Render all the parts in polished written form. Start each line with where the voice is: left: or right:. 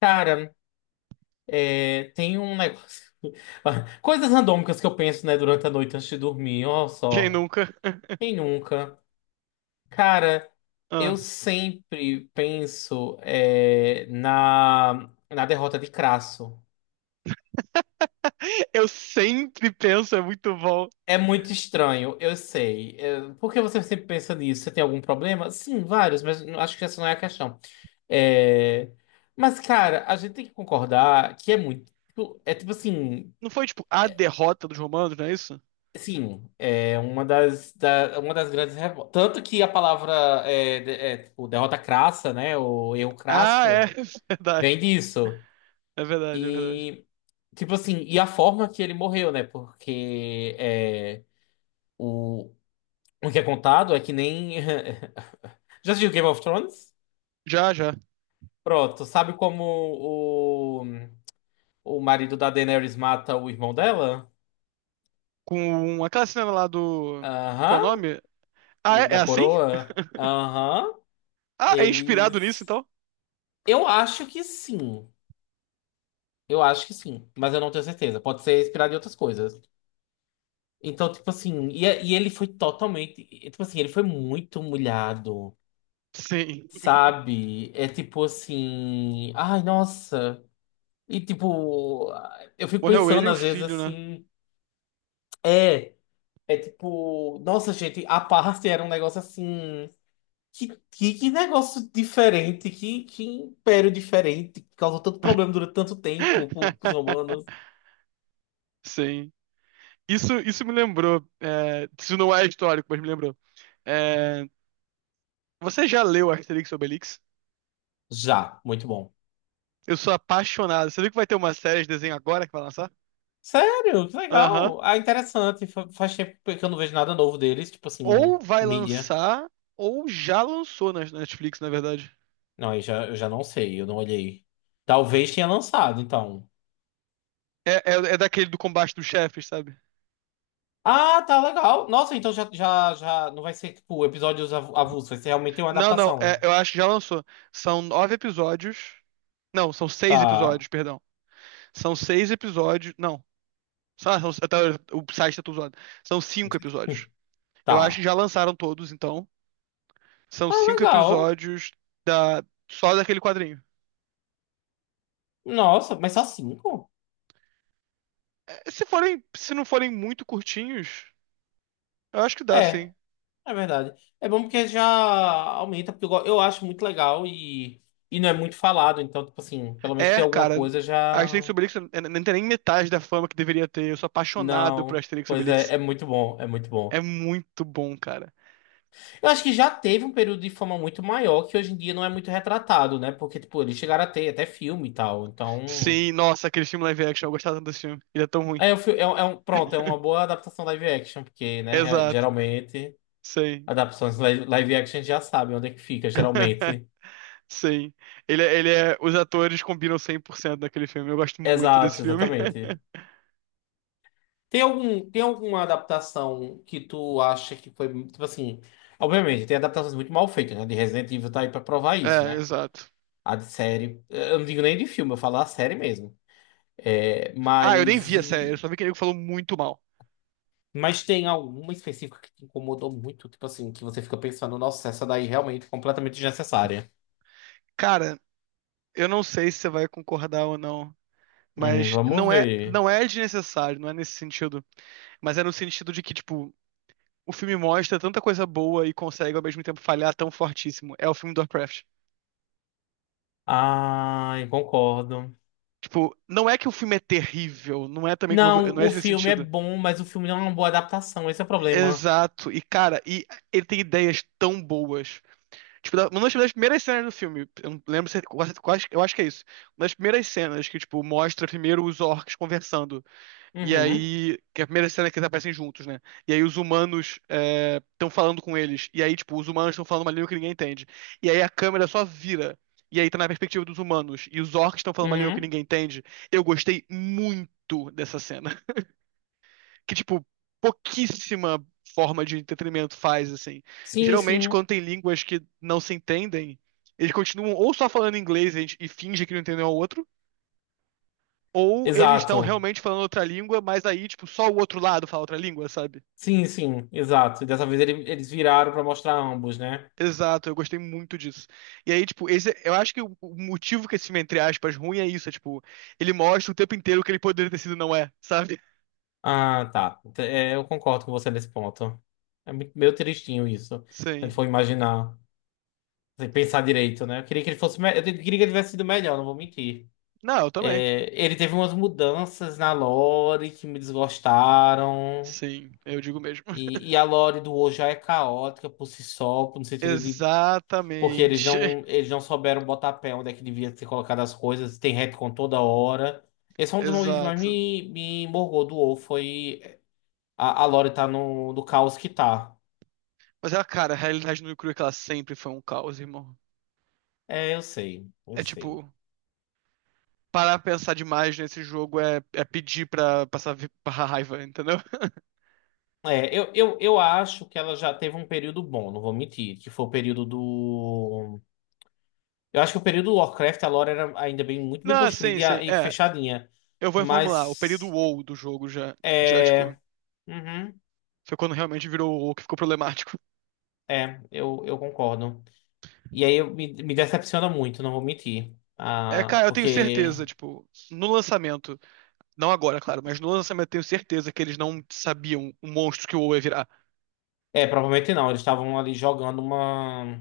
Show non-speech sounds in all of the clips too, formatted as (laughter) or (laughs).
left: Cara, tem um negócio. (laughs) Coisas randômicas que eu penso, né, durante a noite antes de dormir. Ó,
right: Quem
left: só.
right: nunca? (laughs)
left: Quem nunca? Cara, eu
right: Ah.
left: sempre penso na derrota de Crasso.
right: Eu sempre penso, é muito bom.
left: É muito estranho, eu sei. É, por que você sempre pensa nisso? Você tem algum problema? Sim, vários, mas acho que essa não é a questão. É, mas, cara, a gente tem que concordar que É tipo assim.
right: Não foi tipo a derrota dos romanos, não é isso?
left: Sim, é uma uma das grandes revoltas. Tanto que a palavra tipo, derrota crassa, né? O erro
right: Ah, é,
left: crasso
right: (laughs) é verdade.
left: vem disso.
right: É verdade, é verdade.
left: E, tipo assim, e a forma que ele morreu, né? Porque o, o que é contado é que nem. (laughs) Já assistiu Game of Thrones?
right: Já, já.
left: Pronto, sabe como o marido da Daenerys mata o irmão dela?
right: Com aquela cena lá do. Qual é o
left: Aham,
right: nome? Ah, é,
left: o
right: é
left: da
right: assim?
left: coroa? Aham,
right: Ah, é inspirado nisso
left: eles.
right: então?
left: Eu acho que sim. Eu acho que sim, mas eu não tenho certeza. Pode ser inspirado em outras coisas. Então, tipo assim, e ele foi Tipo assim, ele foi muito humilhado,
right: Sim.
left: sabe? É tipo assim. Ai, nossa. E tipo, eu fico
right: Morreu ele e
left: pensando
right: o
left: às vezes
right: filho, né?
left: assim. É, é tipo. Nossa, gente, a parte era um negócio assim. Que negócio diferente, que império diferente, que causou tanto problema durante tanto tempo para os
right: (laughs)
left: romanos.
right: Sim. Isso me lembrou. É, isso não é histórico, mas me lembrou. É, você já leu Asterix e Obelix?
left: Já, muito bom.
right: Eu sou apaixonado. Você viu que vai ter uma série de desenho agora que vai lançar?
left: Sério? Que
right: Aham.
left: legal. Ah, interessante. Faz tempo que eu não vejo nada novo deles, tipo assim,
right: Ou vai
left: mídia.
right: lançar, ou já lançou na Netflix, na verdade.
left: Não, aí já, eu já não sei, eu não olhei. Talvez tenha lançado, então.
right: É, é, é daquele do combate dos chefes, sabe?
left: Ah, tá legal. Nossa, então já não vai ser, tipo, episódios avulsos, vai ser realmente uma
right: Não, não,
left: adaptação.
right: eu acho que já lançou. São nove episódios. Não, são seis
left: Tá,
right: episódios, perdão. São seis episódios. Não. Até o site tá tudo zoado. São cinco episódios.
left: (laughs)
right: Eu acho que
left: tá.
right: já lançaram todos, então. São
left: Ah,
right: cinco
left: legal.
right: episódios da, só daquele quadrinho.
left: Nossa, mas só cinco?
right: É, se forem, se não forem muito curtinhos. Eu acho que dá,
left: É,
right: sim.
left: é verdade. É bom porque já aumenta, porque eu acho muito legal e não é muito falado, então, tipo assim, pelo menos tem
right: É,
left: alguma
right: cara,
left: coisa já.
right: Asterix e Obelix não tem nem metade da fama que deveria ter. Eu sou apaixonado por
left: Não.
right: Asterix e
left: Pois
right: Obelix.
left: é, é muito bom, é muito
right: É
left: bom.
right: muito bom, cara.
left: Eu acho que já teve um período de fama muito maior que hoje em dia não é muito retratado, né? Porque, tipo, eles chegaram a ter até filme e tal. Então.
right: Sim, nossa, aquele filme live action, eu gostava tanto desse filme. Ele é tão ruim.
left: É um, pronto, é uma boa adaptação live action, porque, né,
right: Exato.
left: geralmente,
right: Sim.
left: adaptações live action já sabem onde é que fica,
right: (laughs)
left: geralmente.
right: Sim. Ele é. Os atores combinam 100% naquele filme. Eu gosto muito desse
left: Exato,
right: filme.
left: exatamente.
right: (laughs)
left: Tem alguma adaptação que tu acha que foi, tipo assim. Obviamente, tem adaptações muito mal feitas, né? De Resident Evil tá aí pra provar isso,
right: É,
left: né?
right: exato.
left: A de série. Eu não digo nem de filme, eu falo a série mesmo. É,
right: Ah, eu nem
left: mas
right: vi a série, eu
left: e.
right: só vi que ele falou muito mal.
left: Mas tem alguma específica que te incomodou muito, tipo assim, que você fica pensando, nossa, essa daí realmente é completamente desnecessária.
right: Cara, eu não sei se você vai concordar ou não, mas
left: Vamos
right: não é,
left: ver.
right: não é desnecessário, não é nesse sentido. Mas é no sentido de que, tipo, o filme mostra tanta coisa boa e consegue ao mesmo tempo falhar tão fortíssimo. É o filme do Warcraft.
left: Ai, concordo.
right: Tipo, não é que o filme é terrível, não é também que
left: Não,
right: não é
left: o
right: esse
left: filme é
right: sentido.
left: bom, mas o filme não é uma boa adaptação, esse é o problema.
right: Exato. E cara, ele tem ideias tão boas. Tipo, uma das primeiras cenas do filme, eu não lembro se é quase, eu acho que é isso. Uma das primeiras cenas que tipo mostra primeiro os orcs conversando. E
left: Uhum,
right: aí, que é a primeira cena é que eles aparecem juntos, né? E aí os humanos estão falando com eles. E aí, tipo, os humanos estão falando uma língua que ninguém entende. E aí a câmera só vira. E aí tá na perspectiva dos humanos. E os orcs estão falando uma língua que
left: uhum.
right: ninguém entende. Eu gostei muito dessa cena. (laughs) Que, tipo, pouquíssima forma de entretenimento faz, assim.
left: Sim,
right: Geralmente,
left: sim.
right: quando tem línguas que não se entendem, eles continuam ou só falando inglês e, e fingem que não entendem um ao outro, ou eles estão
left: Exato.
right: realmente falando outra língua, mas aí, tipo, só o outro lado fala outra língua, sabe?
left: Sim, sim, exato. Eles viraram pra mostrar ambos, né?
right: Exato, eu gostei muito disso. E aí, tipo, esse, eu acho que o motivo que esse filme, entre aspas, ruim é isso, é, tipo, ele mostra o tempo inteiro o que ele poderia ter sido e não é, sabe?
left: Ah, tá. Eu concordo com você nesse ponto. É muito, meio tristinho isso. Se ele
right: Sim.
left: for imaginar, sem pensar direito, né? Eu queria que ele tivesse sido melhor, não vou mentir.
right: Não, eu também.
left: É, ele teve umas mudanças na lore que me desgostaram.
right: Sim, eu digo mesmo.
left: E a
right: (laughs)
left: lore do hoje já é caótica por si só, no sentido de porque
right: Exatamente.
left: eles não souberam botar pé onde é que devia ser colocado as coisas, tem retcon toda hora. Esse é um dos motivos que
right: Exato.
left: me morgou do WoW, foi a Lore tá no caos que tá.
right: Mas ela, cara, a realidade no e crua é que ela sempre foi um caos, irmão.
left: É, eu sei, eu
right: É
left: sei.
right: tipo, parar pra pensar demais nesse jogo é pedir pra passar pra raiva, entendeu?
left: Eu acho que ela já teve um período bom, não vou mentir, que foi o período do. Eu acho que o período do Warcraft, a lore era ainda bem, muito bem
right: Não, sim,
left: construída
right: sim.
left: e
right: É,
left: fechadinha.
right: eu vou reformular. O período
left: Mas.
right: WoW do jogo já, já, tipo,
left: É. Uhum,
right: foi quando realmente virou o WoW que ficou problemático. (laughs)
left: eu concordo. E aí me decepciona muito, não vou mentir.
right: É,
left: Ah,
right: cara, eu tenho
left: porque.
right: certeza, tipo, no lançamento, não agora, claro, mas no lançamento eu tenho certeza que eles não sabiam o monstro que o WoW ia virar.
left: É, provavelmente não, eles estavam ali jogando uma.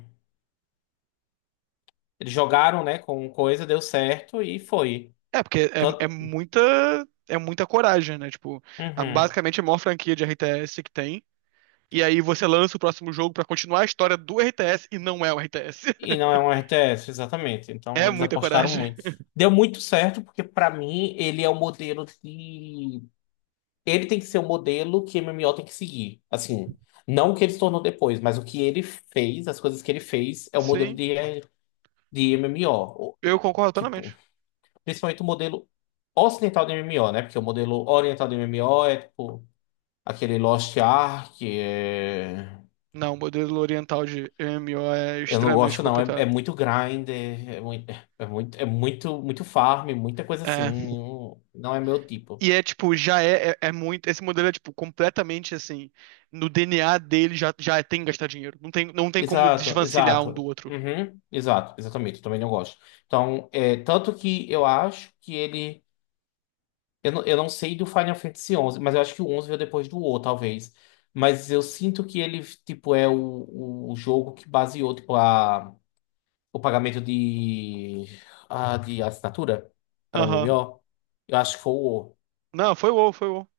left: Eles jogaram, né, com coisa, deu certo e foi.
right: É, porque é, é
left: Tanto,
right: muita, é muita coragem, né? Tipo,
left: uhum.
right: basicamente é a maior franquia de RTS que tem. E aí você lança o próximo jogo pra continuar a história do RTS e não é o RTS.
left: E não
right: (laughs)
left: é um RTS, exatamente. Então
right: É
left: eles
right: muita
left: apostaram
right: coragem.
left: muito.
right: (laughs)
left: Deu muito certo, porque pra mim ele é o modelo de. Ele tem que ser o modelo que MMO tem que seguir. Assim, não o que ele se tornou depois, mas o que ele fez, as coisas que ele fez, é o modelo
right: Sim,
left: de MMO.
right: eu
left: E,
right: concordo
left: tipo,
right: plenamente.
left: principalmente o modelo ocidental de MMO, né? Porque o modelo oriental de MMO é tipo aquele Lost Ark, é,
right: Não, o modelo oriental de MMO é
left: eu não
right: extremamente
left: gosto, não. É, é
right: complicado.
left: muito grinder, muito farm, muita coisa assim.
right: É.
left: Não não é meu tipo.
right: E é tipo, já é muito. Esse modelo é tipo completamente assim. No DNA dele já é, tem que gastar dinheiro. Não tem como
left: Exato,
right: desvencilhar um do
left: exato.
right: outro.
left: Uhum, exato, exatamente. Eu também não gosto. Então, é, tanto que eu acho que ele. Eu não sei do Final Fantasy 11, mas eu acho que o 11 veio depois do O, talvez. Mas eu sinto que ele, tipo, o jogo que baseou, tipo, o pagamento de assinatura para
right: Aham.
left: MMO. Eu acho que foi o O.
right: Não, foi o WoW, foi o WoW.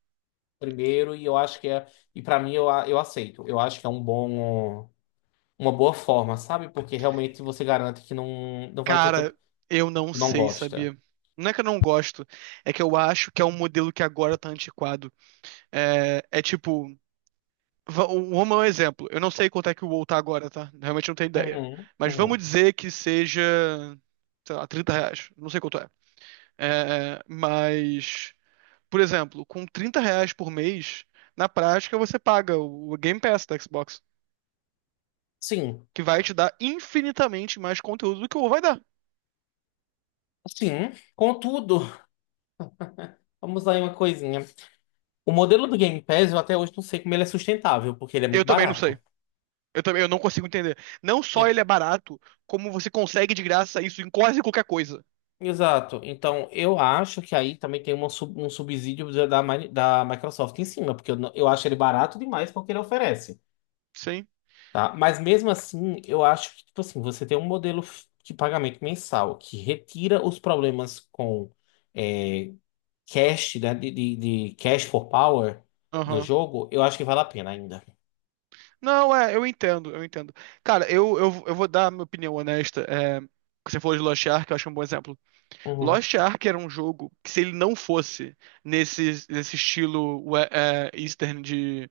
left: primeiro e eu acho que é e pra mim eu aceito. Eu acho que é um bom uma boa forma, sabe? Porque realmente você garante que não não vai ter
right: Cara,
left: tanto
right: eu não
left: não
right: sei,
left: gosta.
right: sabia? Não é que eu não gosto, é que eu acho que é um modelo que agora tá antiquado. É, é tipo, o Roma é um exemplo. Eu não sei quanto é que o WoW tá agora, tá? Realmente não tenho ideia.
left: Uhum,
right: Mas vamos
left: uhum.
right: dizer que seja, sei lá, R$ 30. Não sei quanto é. É, mas, por exemplo, com R$ 30 por mês, na prática você paga o Game Pass da Xbox,
left: Sim.
right: que vai te dar infinitamente mais conteúdo do que o WoW vai dar.
left: Sim. Contudo, vamos lá em uma coisinha. O modelo do Game Pass eu até hoje não sei como ele é sustentável, porque ele é
right: Eu
left: muito
right: também não sei.
left: barato.
right: Eu também, eu não consigo entender. Não só
left: E-
right: ele é barato, como você consegue de graça isso em quase qualquer coisa.
left: Exato. Então, eu acho que aí também tem uma um subsídio da Microsoft em cima, porque eu, não- eu acho ele barato demais porque ele oferece.
right: Sim.
left: Tá? Mas mesmo assim, eu acho que, tipo assim, você tem um modelo de pagamento mensal que retira os problemas com é, cash, né, de cash for power do
right: Aham.
left: jogo, eu acho que vale a pena ainda.
right: Não, é, eu entendo, eu entendo. Cara, eu vou dar a minha opinião honesta. É, você falou de Lost Ark, eu acho um bom exemplo.
left: Uhum,
right: Lost Ark era um jogo que, se ele não fosse nesse estilo Eastern de,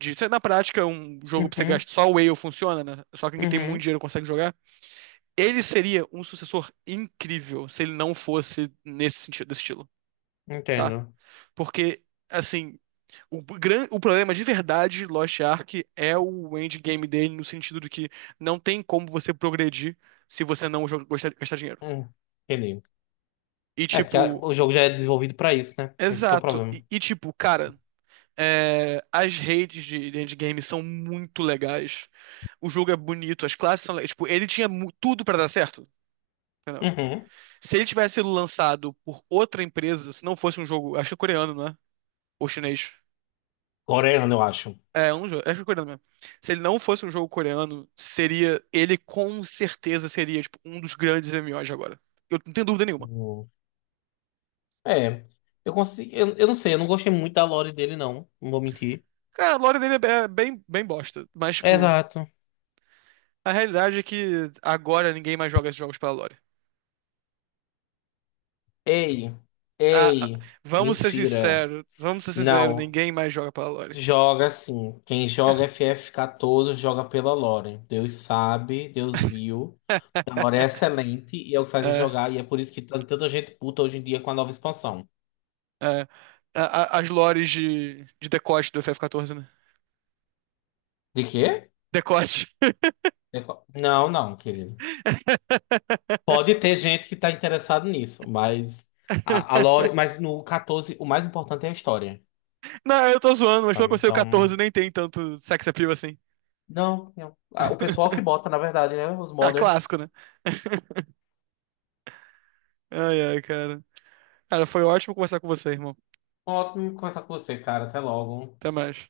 right: de ser na prática um jogo pra você
left: uhum,
right: gastar, só o Whale funciona, né? Só quem tem muito
left: uhum,
right: dinheiro consegue jogar. Ele seria um sucessor incrível se ele não fosse nesse sentido, desse estilo. Tá?
left: entendo.
right: Porque, assim, o problema de verdade de Lost Ark é o endgame dele, no sentido de que não tem como você progredir se você não gastar dinheiro.
left: Hum, entendi.
right: E,
left: É, porque
right: tipo,
left: o jogo já é desenvolvido pra isso, né? Esse que é o
right: exato.
left: problema.
right: E, tipo, cara, as redes de endgame são muito legais. O jogo é bonito, as classes são legais. Tipo, ele tinha tudo pra dar certo. Entendeu?
left: Uhum.
right: Se ele tivesse sido lançado por outra empresa, se não fosse um jogo, acho que é coreano, né? Ou chinês.
left: Coreano, eu acho.
right: É um jogo, acho que é coreano mesmo. Se ele não fosse um jogo coreano, seria, ele com certeza seria tipo um dos grandes MMOs de agora. Eu não tenho dúvida nenhuma.
left: Hum. É, eu não sei, eu não gostei muito da lore dele, não, não vou mentir.
right: Cara, a lore dele é bem, bem bosta, mas tipo,
left: Exato.
right: a realidade é que agora ninguém mais joga esses jogos pela lore.
left: Ei,
right: Ah, ah,
left: ei, mentira.
right: vamos ser sinceros,
left: Não,
right: ninguém mais joga pela lore.
left: joga sim. Quem joga FF14 joga pela Lore. Deus sabe, Deus viu. A Lore é
right: (laughs)
left: excelente e é o que faz a gente
right: É,
left: jogar. E é por isso que tá tanta gente puta hoje em dia com a nova expansão.
right: é. As lores de decote do f 14, né?
left: De quê?
right: Decote.
left: É não, não, querido.
right: (laughs)
left: Pode ter gente que tá interessado nisso, mas a Lore, mas no 14 o mais importante é a história.
right: Não, eu tô zoando, mas pelo que
left: Sabe?
right: eu sei, o
left: Então,
right: 14 nem tem tanto sex appeal assim.
left: não, não. Ah, o pessoal que
right: (laughs)
left: bota, na verdade, né? Os
right: Ah,
left: modders.
right: clássico, né? (laughs) Ai, ai, cara. Cara, foi ótimo conversar com você, irmão.
left: Ótimo conversar com você, cara. Até logo.
right: Até mais.